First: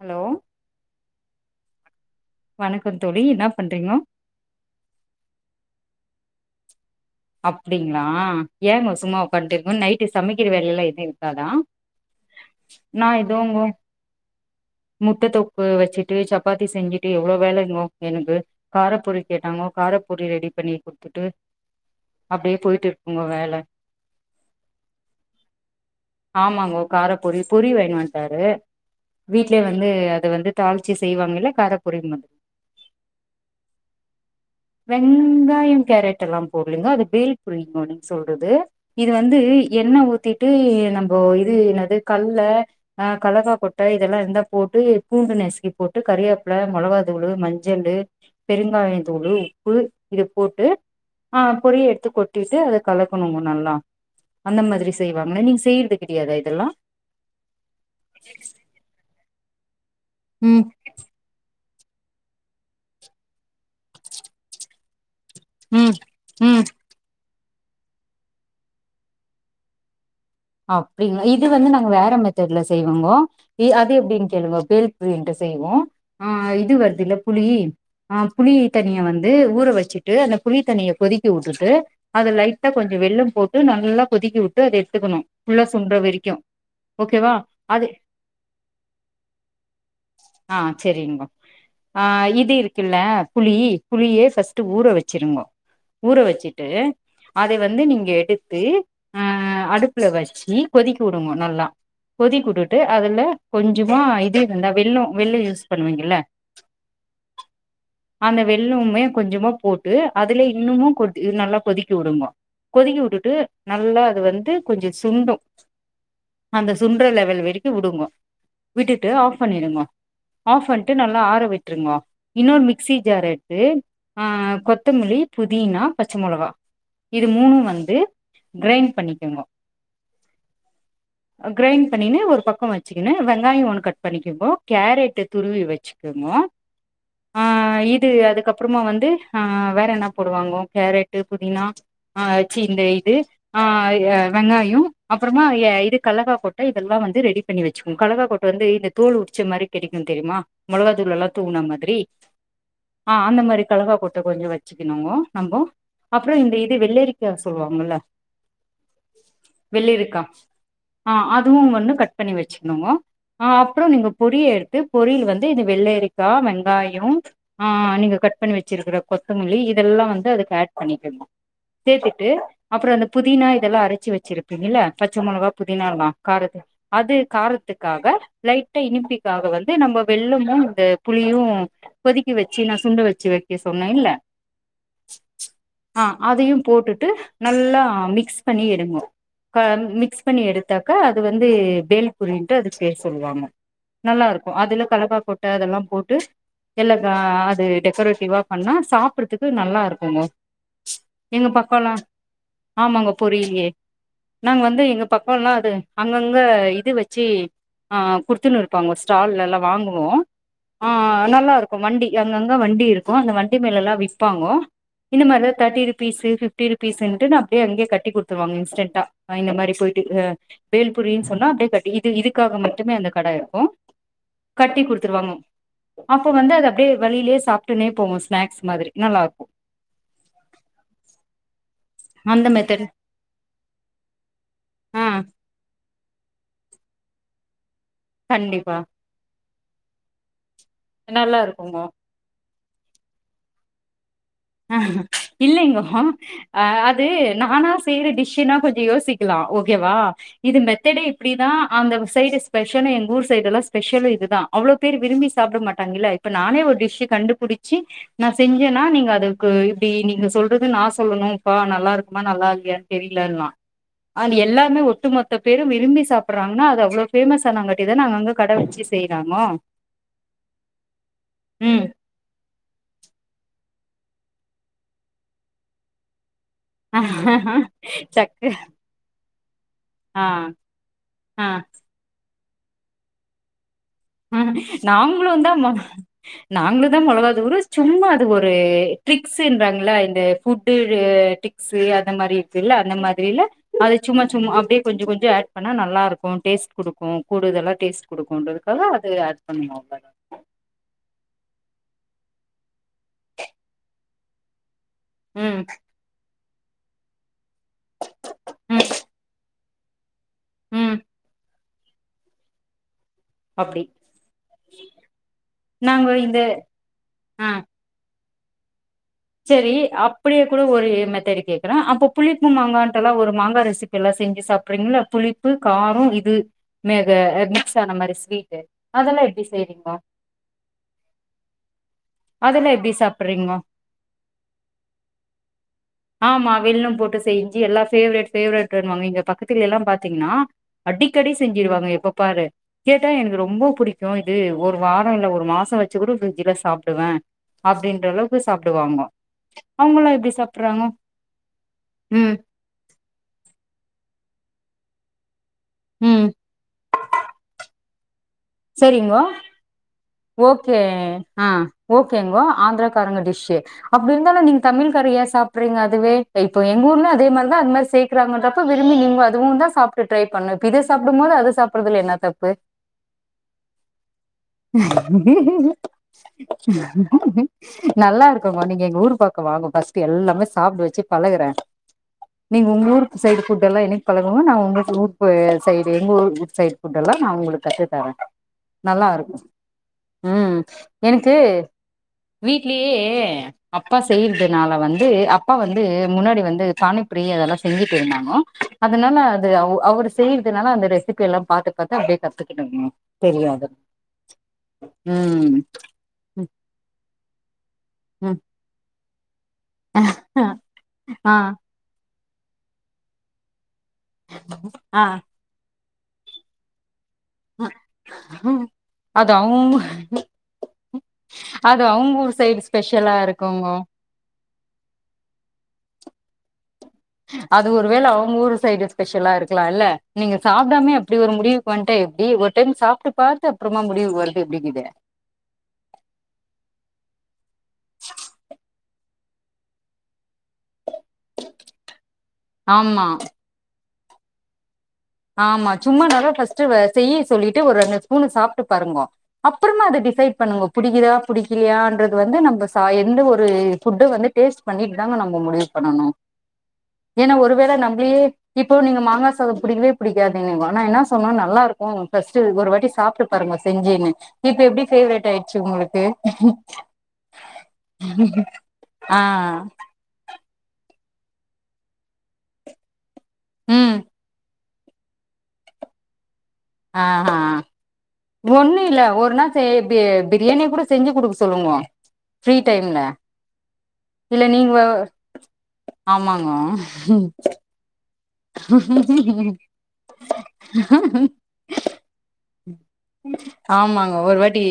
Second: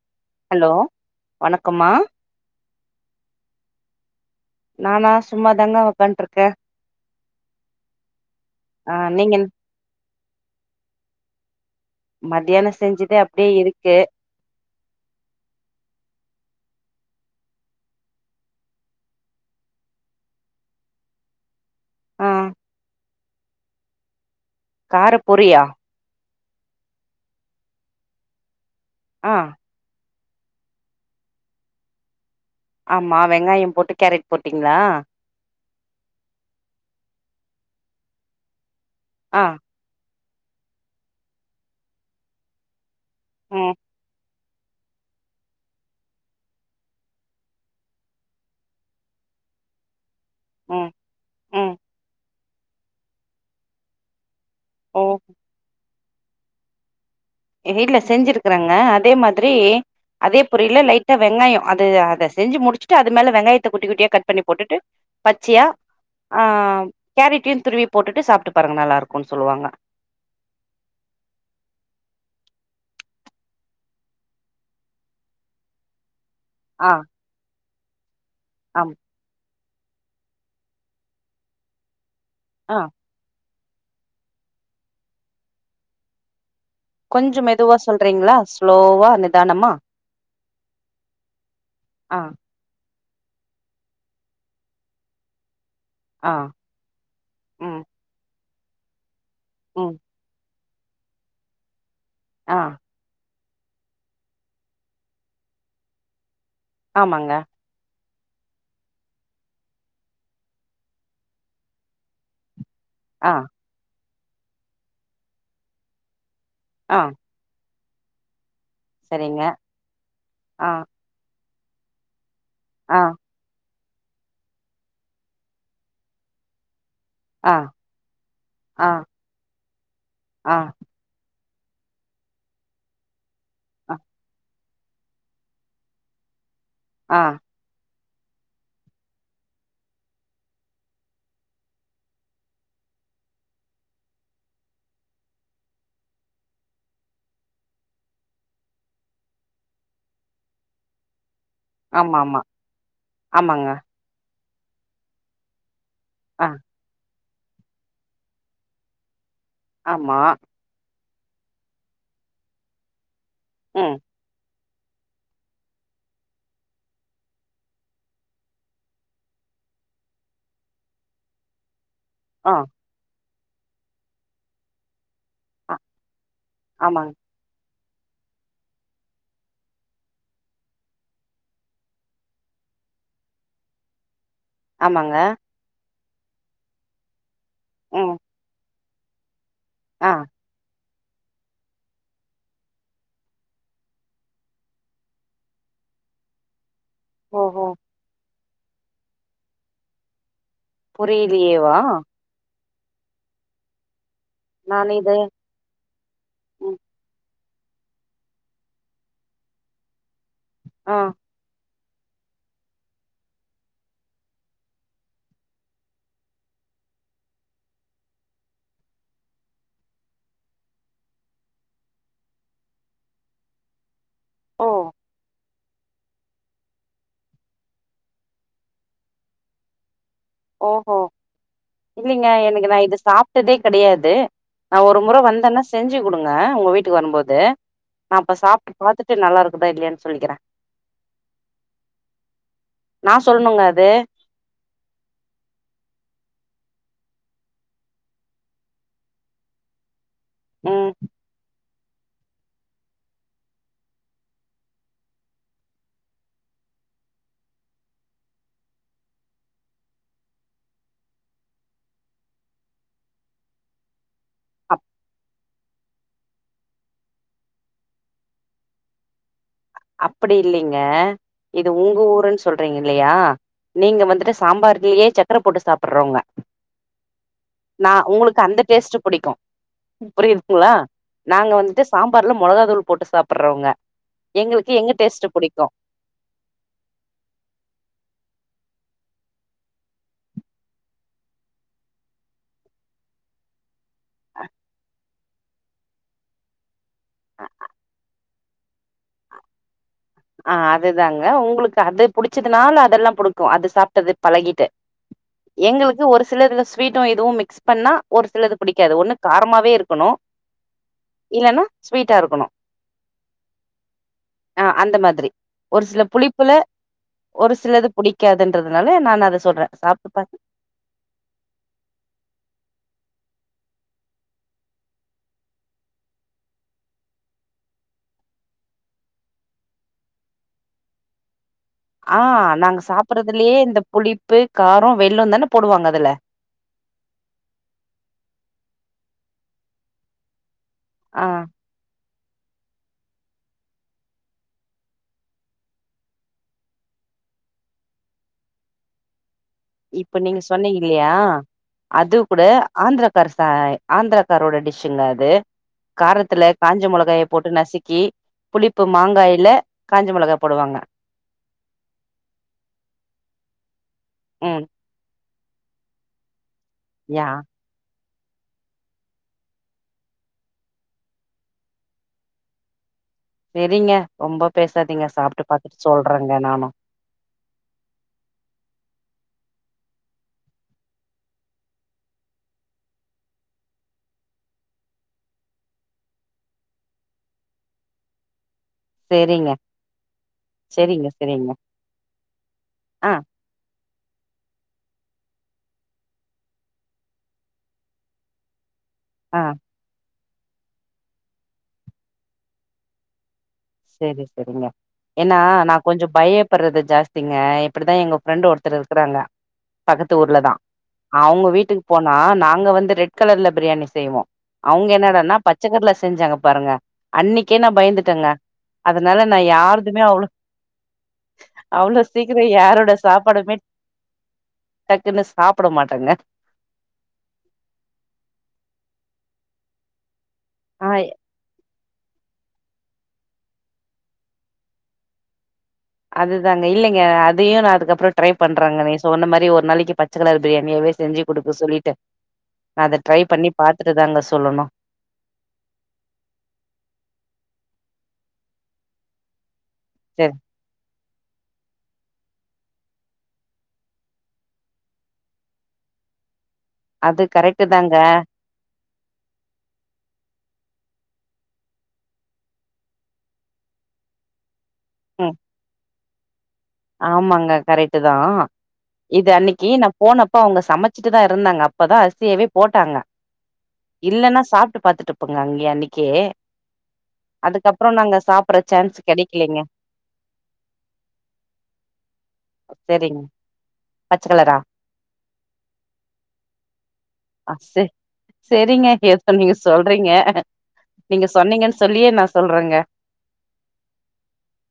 Hello hello வணக்கம்மா வணக்கோ தோழி என்னா பண்றீங்கோ நானா சும்மாதாங்க ஒக்கான்ட்ருக்க அப்டிங்ளா ஆ ஏங்க சும்மா நீங்க என்ன? உக்கான்ட்டு இருக்கோ நைட்டு சமைக்கிற வேலைலா எது இருக்காதா மதியானோ நா செஞ்சது அப்டியே இதோங்கோ இருக்கு முட்ட தொக்கு வச்சிட்டு சப்பாத்தி செஞ்சிட்டு எவ்ளோ வேலங்கோ எனக்கு காரப்பொரி கேட்டாங்கோ காரப்பபொரி ரெடி பண்ணிக் குத்துட்டு ஆ அப்டியே போயிட்டு இருக்குங்கோ வேல காரப் பொரியா ஆமாங்கோ காரப்பொரி பொரி வாங்கின்னு வந்ட்டாரு ஆ வீட்லயே வந் ந்து அத வந்து தாளிச்சி செய்வாங்கல்ல கார பொரி மாரி ஆமா வெங்காயோ போட்டு கேரட் போட்டீங்களா வெங்காயோ கேரட் எல்லா போடலிங்கோ அது பேல் பூரிங்கோ நீங் சொல்றது இது வந்து ஆ எண்ண ஊத்திட்டு நம்போ இது என்னது கல்ல அ கலக்கா ம் கொட்ட இதெல்லா இருந்தா போட்டு பூண்டு நசுக்கி போட்டு கறிவேப்புல மொளகா தூளு மஞ்சள்ளு பெருங்காயந் தூளு ப்பு இத போட்டு ம் அ ம் பொரி எடுத்து கொட்டிட்டு அத கலக்கணுங்க நல்லா அந்த மாதிரி ஓ செய்வாங்க நீங் செய்யறது கெடையாதா இதெல்லா எங்க வீட்ல செஞ்சிருக்கறங்க அதே மாதிரி அதே ம் பொரில லைட் டா வெங்காயோ அது அத செஞ்சு முடிச்சுட்டு அது மேல வெங்காயத்த குட்டி குட்டியா கட் பண்ணி போட்டுட்டு பச்சையா ம் அ ம் கேரட்டயு துருவி போட்டுட்டு சாப்ட்டு பாருங்க நல்லா இருக்குன் சொல்லுவாங்க அப்டிங்களா இது வந்து நாங்க வேற மெத்தட்ல செய்வோங்கோ அது எப்டின்னு கேளுங்க பேல் பூரிண்ட்டு செய்வோ ஆஹ் து ஆ வருதுல்ல புளி ஆ புளி ஆம் தண்ணிய வந்து ந்து ஊற வெச்சிட்டு அந்த புளி தண்ணியக் கொதிக்க உட்டுட்டு அத லைட்டா ஆ கொஞ்சோ வெல்லோம் போட் ட்டு நல்லா கொதிக்கவுட்டு அத எடுத்துக்கணு ஃபுல்லா சுண்ற வரைக்கு ஓகேவா கொஞ்சோ மெதுவா அது சொல்றீங்ளா ஸ்லோவா நிதானமா ஆ சேரிங்பா ஆ இது இரு க்குல்ல புளி புளியே ஃபஸ்ட் ஊற வெச்சுருங்கோ ஊற ஆ வச்சுட்டு அத ம் வந்து நீங்க எடுத்து அ அடு ம் ப்ல வச்சு கொதிக்க வுடுங்கோ நல்லா கொதிக்க ஆ வுட்டுட்டு அதுல கொஞ்சமா இது இருந்தா வெல்லோ வெல்லோ யூஸ் பண்ணுவீங்கல்ல ஆமாங்க [unintelligible] அந்த வெல்லோம்மே கொஞ்சமா போட்டு அதுல இன்னுமு கொதி நல்லா கொதிக்க வுடுங்கோ கொதிக்க ஆ வுட்டுட்டு நல்லா அது வந்து கொஞ்சொ சுண்டு அந்த ஆ சுண்டுற லெவல் வரை க்கு வுடுங்கோ விட்டுட்டு ஆஃப் சரிங்க பண்ணிடுங்க ஆஃப் ஆ பண்ணிட்டு நல்லா ஆற விட்ருங்கோ இன்னொரு மிக்சி ஆ ஜார் எடுத்து ஆ கொத்தமல்லி, புதினா, பச்ச மொளகா. இது ஆ மூணும் வந்து ஆ கிரைன் பண்ணிக்கங்கோ ஆ கிரைன் பண்ணிகுன்னு ஒரு பக்கம் வச்சுக்கின்னு வெங்காயம் ஒண்ணு அ கட் பண்ணிக்கங்கோ கேரட்டு துருவி வச்சுக்கங்கோ ஆ ஆ இது அதுக்கப்புறமா வந்து ஆ வேற என்ன போடுவாங்கோ கேரட்டு, புதினா. ஆ சி இந்த இது ஆ ஏ வெங்காயம் அப்புறமா இது கல்லக்கா கொட்ட இதெல்லா வந்து ரெடி பண்ணி வச்சுக்கோங் கல்லக்கா கொட்ட வந்து இந்த தோல் உரிச்ச மாறி கெடைக்கும் தெரியுமா மொளகாதூள் எல்லா தூவுன மாறி றி ஆமா ஆமா ஆ அந்த மாறி ஆமாங்க கல்லக்காக் கொட்ட கொஞ்சோ வச்சுக்குணுங்கோ நம்போ அப்புறம் ஆ இந்த இது வெள்ளரிக்கா சொல்லுவாங்கல்ல ஆமா வெள்ளரிக்கா ஆ அதுவு ஒன்னு கட் பண்ணி வச்சிக்கண்ணுங்கோ அ அப்றோ ம் நீங்க பொடிய எடுத்து பொரியல் வந்து இது வெள்ளரிக்கா, வெங்காயம் ஆ நீங்க கட் பண்ணி வச்சிருக்க கொத்தமல்லி இதெல்லா வந்து அதுக்கு ஹேட் பண்ணிக்கணு சேத்துட்டு ஆ அப்றோ இந்த புதினா இதெல்லா அரைச்சு வச்சிருப்பீங்கல்ல பச்ச மொளகா, அ புதினா எல்லா காரத்துக்கு ஆமாங் அது காரத்து க்காக லைட்டா இனிப்பிக்காக வந்து நம்ம வெள்ளமும் இந்த புளியு கொதிக்க வச்சு நா சுண்ட வச்சு வெக்க சொன்னேல்ல ஆமாங்க ஆ அதையு போட்டுட்டு நல்லா ம் மிக்ஸ் பண்ணி எடுங்கோ க ஆ மிக்ஸ் பண்ணி எடு த்தாக்கா அது வந்து பேல்பூரின்னு அது பேர் சொல்லுவாங்க. நல்லா இருக்கும் அதுல கல்லக்காகொட்ட அதெல்லா போட்டு எல்லா ஓஹோ அது டெக்கரேட்டிவா பண்ணா சாப்பட்றதுக்கு நல்லா இருக்குங்கோ எங்க புரியலையேவா பக்கோல்லா ஆமாங்க பொரிலையே நாங்க வந்து நான் எங்க இது பக்கோல்லா அது அங்கங்க ம் இது வச்சு அ குடுத்துன்னு இருப்பாங்க ஸ்டால்ல எல்லா வாங்குவோ ஆ நல்லா இருக்கும் வண்டி அங்கங்க வண்டி இருக்கும் அந்த வண்டி மேல எல்லா விப்பாங்கோ இந்த மாறிதா தேட்டி ருபீஸ்சு பிஃப்டி ருபீஸ்ன்னுட்டு அப்டியே அங்யே கட்டி குடுத்துருவாங்க துட்டா அ இந்த மாறி போயிட்டு அ பேல்புரின்னு சொன்னா அப்டியே கட்டி இது இதுக்காக மட்டுமே அந்த கடை இருக்கும். ஓ கட்டி குடுத்துருவாங்க அப்ப வந்து அது அப்டியே வழியிலயே சாப்ட்டுன்னே போவோ ஸ்நாக்ஸ் மாதிரி நல்லா இருக்கும். ஓ ஓ இல்லீங்க அந்த எனக்கு நா மெத்தட் இத சாப் டதே கெடையாது நா ஒரு ஆ முறை வந்தேன்னா செஞ்சு குடுங்க உங்க வீட்டுக்கு வரும்போது நா அப்ப சாப்ட்டு கண்டிப்பா பாத்துட்டு நல்லா இருக்குதா இல்லயான்னு சொல்லிக்கறே நல்லா இருக்குங்கோ நா சொல்ணுங்க அது அ இல்லைங்கோ ஆ அது நானா செய்ற டிஷ்னா கொஞ்சோ யோசிக்கலா ஓக்கேவா இது ம் மெத்தெடே இப்டிதா அந்த சைடு ஸ்பெஷலே எங்க ஊர் சைடுல்லா ஸ்பெஷலே இதுதா அவ்ளோ பேர் விரும்பி சாப்ட மாட்டாங்க இல்ல இப்ப நானே ஒரு டிஷ்சு கண்டுபுடிச்சி நா செஞ்சேன்னா நீங்க அது க்கு இப்டி நீங்க சொல்றது நா சொல்லணுப்பா நல்லா இருக்குமா நல்லா இல்லையா தெரியலன்லா அண்ட் அப் எல்லாமே ஒட்டுமொத்தப் பேரும் விரும்பி சாப்புறாங்கன்னா அது அவ்ளோ பேமஸ் ஆனங்காட்டியுதான அங்கங்க கட வெச்சி செய்றாங்க அப்படி இல்லீங்க இது ம் உங்க ஊருன்னு சொல்றீங் இல்லயா நீங்க வந்துட்டு சாம்பார்லியே சக்கர போட்டு சாப்புறவுங்க நா உங்களுக்கு சக்கு அந்த டேஸ்ட்டு புடிக்கு ஆ புரியித் ங்களா ஆ நாங்க வந்துட்டு சாம்பார்ல மொளகா தூள் போட்டு சாப்புறவுங்க ம் நாங்ளு தா மொன் நாங்ளு தா மொளகாதூளு ச்சும்மா அது ஒரு ட்ரிக்ஸ்ஸுன்றாங்ளா இந்த ஃபுட்டு்ரு டிக் ஸு அந்த மாரி இருக்குல்ல அந்த மாதிரி இல்ல அது ச்சும்மா ச்சும்மா அப்டே கொஞ்சு கொஞ்சு ஆட் பண்ணா நல்லார்க்கு டேஸ்ட் குடுக்கோ கூடுதல்லா டேஸ்ட் குடுக்குன்றது பிற அது ஆட் பண்ணுவோ அவ்ளதா ஆ அதுதாங்க உங்ளுக்கு அது புடிச்சதுனால அதல்லா புடுக்கு அது சாப்ட்டது பழகிட்டு ம் எங்களுக்கு ஒரு சிலதுல ஸ்வீட்டு இதுவு மிக்ஸ் பண்ணா ஒரு சிலது ம் புடிக்காது ஒண்ணு காரமாவே இருக்குணு ம் என்ன ஸ்வீட்டா இர்க்கணு ஆப்டி த்ரி ஒர் சில புளிப்புல ஒரு சிலது புடிக்காதுன்றதுனால நான் அத் ச்செரி அப்படியே குழு ஒரு மெத்தடி கேக்குறா அப்பு புளிப்பு மாங்கான்ட்டாலா ஒரு மாங்கா ரெசிபில்லா செஞ்சி சாப்ரீங்ல புளி ப்பு காரோ இது நேக அத் மிக்ஸ் ஆன மாரி ஸ்வீட்டு அதெல்லா எப்டி செய்றீங்கா ஆ நாங்க சாப்றதில்லே இந்த புளிப்பு காரோ வெல்லோன்தான போடுவாங் அதுல ஆமா வெல்லோ போட்டு செஞ்சி எல்லா ஃபேவரேட் ஃபேவரேட்டுன்வாங்க இங்க பக்கத்துல எல்லா பாத்தீங்னா ஆ அடிக்கடி செஞ்சிடுவாங்க எப்ப பாரு கேட்டா எனக்கு ரொம்ப புடிக்கோ இது ஒரு வாரோ இல்ல ஒரு மாச வச்சி கூட ஃப்ரிஜ்ஜுல சாப்டுவே அப்டின்ற அளவ்க்கு சாப்டுவாங்கோ அவங்கல்லா இப்ப எப்டி நீங்க சொன்னீங் சாப்டுறாங்கோ இல்யா அது ம் கூட ஆந்த்ராக்கர்சாய் ஆந்த்ராக்காரோட டிஷ்ஷுங்ளா அது ம் காரத்துல காஞ்ச மொளகாய போட்டு நசுக்கி புளிப்பு மாங்காய்ல காஞ்சி மொளகா போடுவாங்க எ ஆ ஓகேங்கோ ஆந்த்ராகாரங்க டிஷ்ஷு அப்டி இருந்தாலு நீங்க ம் தமிழ் கார் ஏ சாப்றீங்க அதுவே அ இப்போ எங்க ஊர்ல அதே யா மார்தா அந்மார் சே க்கிறாங் அன்றப்ப விரும்பி நீங் அதுவுன்தா சாப்ட்டு ட்ரை பண்ணு இப் இது சாப்டும்போது அது சாப்றதுல என்ன தப்பு செரிங்க ரொம்ப பேசாதீங்க சாப்ட்டு பாத்துட்டு சொல்றேங்க நானு நல்லா இருக்கங்கோ நீங் எங் ஊரு பக்கோ வாங்கோ பஸ்ட்டு எல்லாமே சாப்ட வச்சி பழகுற நீங்க உங்க ஊருக் சைடு ஃபுட்டெல்லா என்னிக் பழகறமோ நா உங்குள்க்கு ரூப்பு சைடு எங்க ஊர் உ சைட் ஃபுட்டல்லா நா உங்ளு கத்து தர நல்லாருக்கு செரிங்க ம் செரிங்க எனக்கு செரிங்க வீட்லியேயே ஆ அப்பா செய்யற்துனால வந்து அப்பா வந்து முன்னாடி வந்து பாணிப்பரி அதெல்லா செஞ்சிட் இருந்தாங்கோ அதனால ஆ அது அவ் அவ்ரு செய்யிற்துனால அந்த ரெசிபி எல்லா பாத்து பாத்து அப்டே கத்துக் தெரியாது சரி சரிங்க ஏன்னா நா கொஞ்சு பயப்பர்றது ஜாஸ்திங்க எ ப்டிதா எங்க ம் ஃப்ரெண்டு ஒருத்துரு இருக்குறாங்க பக்கத்து ஊர்ல தா ஆ அவ்ங்க வீட்டுக் போனா நாங்க வந்து ரெட் கலர்ல பிரியாணி செய்வோ அவ்ங் ஆ என்னாடான்னாப் பச்சக்கர்ல செஞ்சாங்க பாருங்க அன்னைக்கே நா பயந்துட்டங்க அதனால அது நா அவுங்க யாருதுமே அவ்ளோ அது அவ்ளோ அவங்க ஊர் சீக்கிரோ சைடு யாரோட ஸ்பெஷலா சாப்பாடுமே இருக்குங்க டக்குன்னு சாப்ட மாட்டாங்க அது ஒருவேள அவுங்க ஊரு சைடு ஸ்பெஷலா இருக்கலா இல்ல நீங்க ஆ சாப்டாமேயே அப்டி ஒரு முடிவுக்கு வண்ட்டா எப்டி ஒரு டைம் சாப்ட்டு பாத்து அப்புறமா முடிவு வருது எப்டிக்கீது அதுதாங்க இல்லைங்க அதையு நா அதுக்கப்றோ ட்ரை பண்றாங்க நீ சோன்ன மாரி ஒரு நாளைக்கு பத் பச்ச கலர் பிரியாணியாவே செஞ்சி குடுக்க சொல்லிட்டு நா அத ஆமா ட்ரை பண்ணி பாத்துட்டு தாங்க சொல்லனு ஆமா சும்மா நல்லா ஃபஸ்ட்டு வே செய்ய சொல்லிட்டு ஒரு ரெண்டு ஸ்பூனு சாப்ட்டு பாருங்கோ அப்புறமா அது டிசைட் சரி பண்ணுங்கோ புடிக்குதா பிடிக்கிலியான்றது வந்து நம்ப ச எந்த ஒரு ஃபுட்ட வந்து டேஸ்ட் பண்ணிட்டு தாங்க நம்ப முடிவு பண்ணணு அது ஏனா கரெக்ட் ஒருவேள தாங்க நம்பிளியே இப்ப நீங்க மாங்கா சாதோ புடிக்கவே புடிக்காதுன்னீங்கோ ஆனா என்ன சொல்னு நல்லா இருக்கு ஃபஸ்ட் ஒரு வாட்டி சாப்ட்டு பாருங்க செஞ்சீனு இப்ப எப்டி பேவரட் ம் ஆய்ட்ச்சி உங்களுக்கு ஆமாங்க கரெக்ட் தா ஆ இது அன்னைக்கு நா போனப்ப அவுங்க சமச்சிட்டு தா இருந்தாங்க அப்பதா அரிசியவே போட்டாங்க ம் இல்லன்னா சாப்ட்டு பாத்துட் இப்பங்க அங்கியே அன்னிக்கே ஆஹா அதுக்கப்புறோ நாங்க சாப்பற சான்ஸ் கெடைக்கலீங்க து பிரியாணிய கூட செஞ்சி குடுக்க சொல்லுங்க ஃப்ரீ டைம்ல செரிங்க பச்ச இல்ல கலரா நீங் வ ஆமாங்கோ ம் செரிங்க ஏதோ நீங்க ஆமாங்க சொல்றீங்க நீங்க சொன்னீங்கன் சொல்லியே நா சொல்றங்க ஆமாங்க ஒரு வாட்டி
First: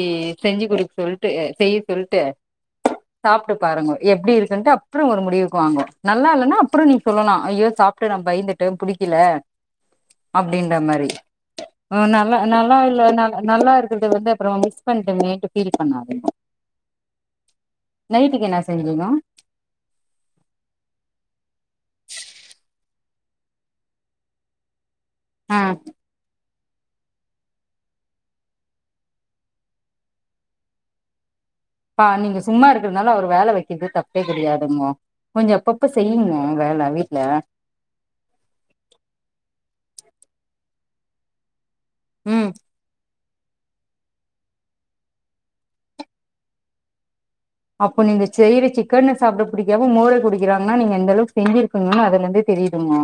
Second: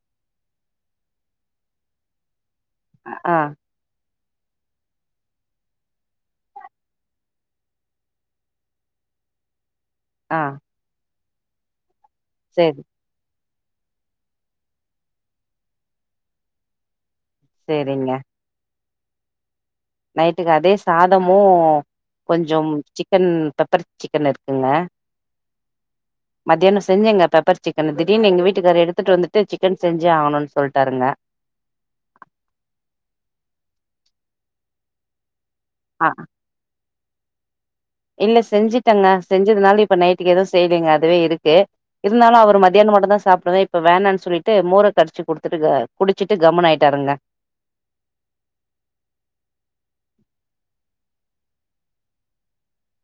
செஞ்சி குடுக் சொல்ட்டு செய்ய சொல்ட்டு ஆ சாப்ட்டு பாருங்கோ எப்டி இருக்குன்ட்டு அப் அப்றோ ஒரு முடிவுக் வாங்கோ நல்லா இல்லனா அப்றோ நீ சொல்லலா ஐயோ சாப்ட்டு நா பயந்துட்டு புடிக்கல ஆ அப்படின்ற மாரி நல்லா நல்லா செரி இல்ல நல் நல்லா இருக்கறது வந்து அப்புறோ மிஸ் பண்ட்ட மேன்ட்டு ஃபீல் பண்ணாதீங்கோ செரிங்க நைட்டுக்கு என்ன செய்வீங்கோ நைட்டுக்கு அதே சாதமு கொஞ்சம் சிக்கன் பெப்பர் சிக்கன் இருக்குங்க ஆ மத்யானோ செஞ்சங்க பெப்பர் சிக்கனு திடீர்னு எங்க வீட்டுக்காரு எடுத்துட்டு வந்துட்டு சிக்கன் செஞ்சே ஆவணுன் சொல்ட்டாருங்க பா நீங்க சும்மா இருக்கறதுனால அவர வேல வெக்கிறது தப்பே கெடையாதுங்கோ கொஞ்ச அப்பப் இப்ப ஆ செய்யுங்க வேல வீட்ல இல்ல செஞ்சிட்டங்க செஞ்சதுனால இப்ப நைட்டுக்கு எதுவு செய்லிங்க அதுவே இருக்கு இருந்தாலு ம் அவர் மதியாணோ மட்டு தா சாப்டுவே இப்ப வேணான் சொல்லிட்டு மோர கடிச்சி குடுத்துட்டு க குடிச்சிட்டு கம்முனு ஆயிட்டாருங்க அப்போ நீங்க செய்ற சிக்கன்ன சாப்ட புடிக்காம மோர குடிக்றாங்னா நீங்க எந்த அளவுக் செஞ்சிர் பீங்கன் அதுலந்தே தெரியுதுங்க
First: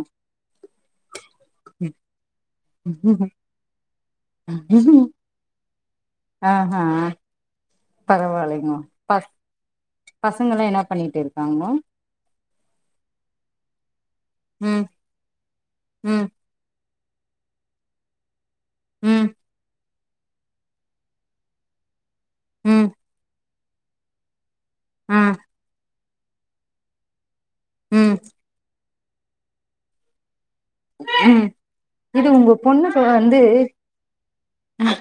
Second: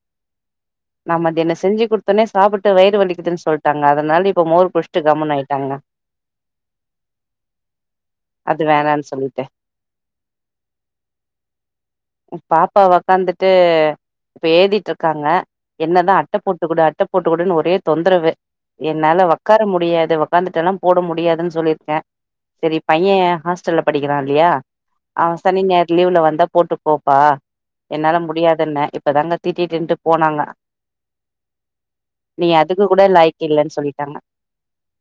நா மதியாண செஞ்சி குட்த்தோனே சாப்புட்டு வயிறு வலிக்குதுன் சொல்ட்டாங்க அதனால இப்போ மோர் குட்ஸ்டு கம்முனாய்ட்டாங்க ஆஹா அது பரவால்லைங்கோ வேணான்னு ப சொல்லிட்டு பசங்க எல்லா என்ன பண்ணிட்ருக்காங்கோ பாப்பா ஒக்காந்துட்டு இப்ப ம் ஏதிட்ருக்காங்க என்னதா ம் அட்ட போட்டு குடு அட் ட போட்டுக்குடுன் ஒரே தொந்தரவு என்னால ம் ஒக் கார முடியாது ஒக்காந்துட்டெல்லா போட முடியாதுன் சொல்லிர்க்கே செரி ம் பைய ஆஸ் சல்ல படிக்கிறா இல்லையா ஆ அவ சனி ஞாயிர் லீவ்ல வந்தா போட்டு போப்பா ம் என்னால முடியாதுன்ன இப்பதாங்க தீட்டிட்டுனுட்டு போனாங்க ம் இது நீ உங்க அதுக்கு பொண்ணுக்கு கூட வந்து லாய்க்கு இல்லன்னு சொல்லிட்டாங்க ம்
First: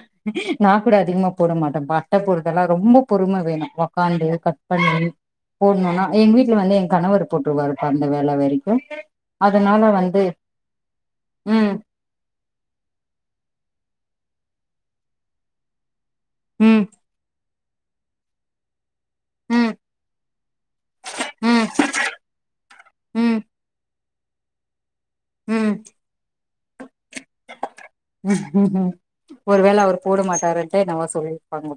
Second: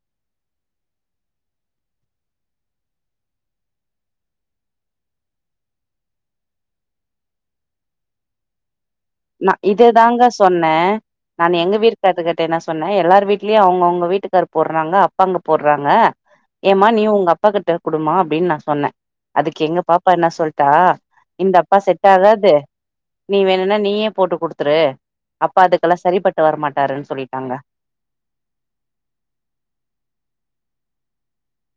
நா கூட அதிகமா போட மாட்டே பட்டை போடுதெல்லா ரொம்ப பொறுமை வேணு உக்காந்து கட் பண்ணி போடணும்னா எங்க வீட்டு்ல வந்து எ கணவர் போட்டுருவாருப்ப அந்த வேல வரைக்கு நா அதனால இது வந்து தாங்க சொன்னே நா ம் எங்க வீட்டு கத்துக்கட்டட்டு என்ன சொன்னே எல்லார் வீட்லயு அவங்க அவங்க வீட்டுக்காரு போடுறாங்க அப்பாங்க போடுறாங்க ம் ஏமா நீ உங்க அப்பா கிட்ட குடுமா அப்படின்னு நா சொன்னே அதுக்கு ம் எங்க பாப்பா என்ன சொல்ட்டா இந்த ம் அப்பா செட் ஆகாது நீ ம் வேணுன்னா நீயே போட்டு குடுத்துரு அப்பா ம் அதுக்கெல்லா சரி பட்டு வரமாட்டாருன்னு சொல்லிட்டாங்க ம் ம் ஒருவேள அவரு போட மாட்டாருண்ட்டு நம்ம சொல்லியிருப்பாங்க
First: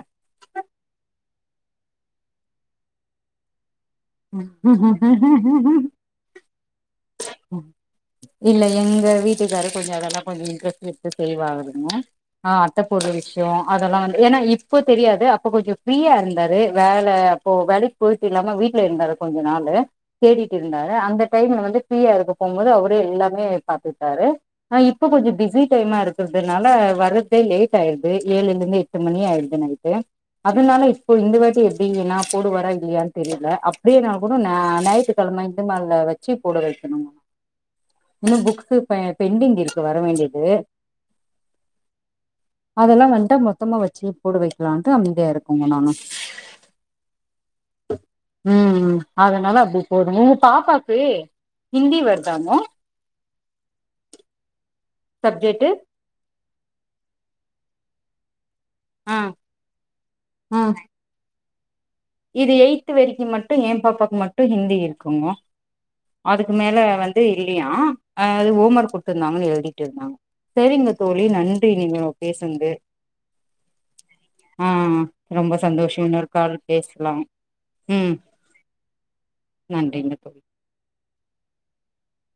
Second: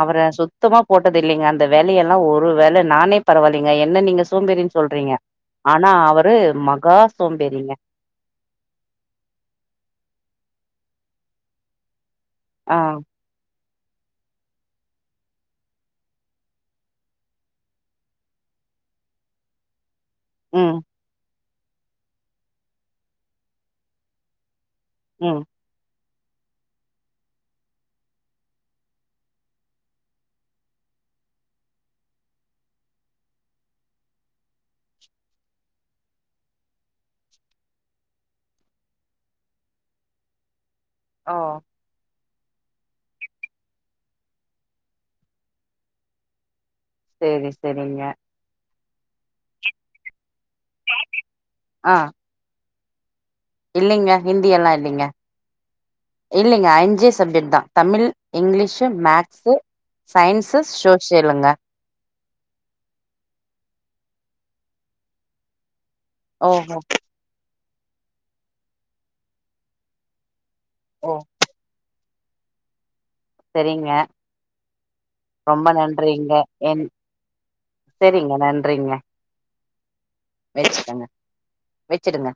அவற சுத்தமா போட்டது இல்லைங்க அந்த வேலையெல்லா ஒரு வேல நானே பரவாயில்லைங்க என்ன நீங்க சோம்பேறின்னு சொல்றீங்க ஆனா அவரு மகா சோம்பேறிங்க இல்ல எங்க வீட்டுக்கார கொஞ்ச அதெல்லா கொஞ்ச இன்ட்ரெஸ்ட் எடுத்து செய்வாகுதுங்க ஆ அத்த போற விஷ் யோ அதெல்லா வந்து ஏன்னா இப்போ தெரியாது அப்ப கொஞ்ச ரீயா இருந்தாரு வேலை அப்போ வேலைக்கு போயிட்டு இல்லாம வீட் ல இருந்தாரு கொஞ்ச நாள்ளு ம் தேடிட்ருந்தாரு அந்த டைம்ல வந்து ஃபரீயா இருக்க போகும்போது அவரே எல்லாமே பாத்துட்டாரு அ இப்போ கொஞ்ச ம் பிஸி டைமா இருக்கிறதுனால வர்றதே லேட் ஆயிடுது ஏழுல இருந்து எட்டு மணி ஆயிடுது நைட்டு அதனால இப்போ இந்த வாட்டி எப்படி ஏன்னா போடுவாரா இல்லையான்னு தெரியல அப்படியே நா கூணு ஞாயித்துக்கெழமை இந்த மா வச்சு போட வைக்கணுமா இன்னு புக்ஸ்ஸு ப பெண்டிங் இருக்கு வர வேண்டியது ஓ அதெல்லா வந்துட்டா மொத்தமா வச்சு போடு வைக்கலாம்ட்டு அமைதியா இருக்கங்க நானு சரி சரிங்க ம் அதனால அப்படி போது உங்க பாப்பாக்கு ஆ ஹிந்தி வருதாங்க இல்லைங்க ஹிந்தியல்லா இல்லைங்க சப்ஜெக்ட்டு இல்லைங்க அஞ்சே சப்ஜெக்ட் தா தமிழ் இங்கிலீஷ் சு ஆ மேக்ஸு ஆ சயின்ஸ்சு சோசியலங்க இது எயி்த்து வரைக்கு மட்டு எ பாப்பாக்கு மட்டு ஹிந்தி இருக்குங்க அதுக்கு மேல ஓஹோ வந் து இல்லையா எது ஹோம் ஒர்க் கொட்ட இருந்தாங்கன்னு எழுதிட்ருந்தாங்க சரிங்க ஓ தோழி நன்றி நீங்க பேசுந்து சரிங்க ஆ ரொம்ப சந்தோஷ இன்னொரு நன்றிங்க கால் என் பேசலாம் ம் சரிங்க நன்றிங்க நன்றிங்க தோழி வச்சுக்கங்க வச்சுடுங்க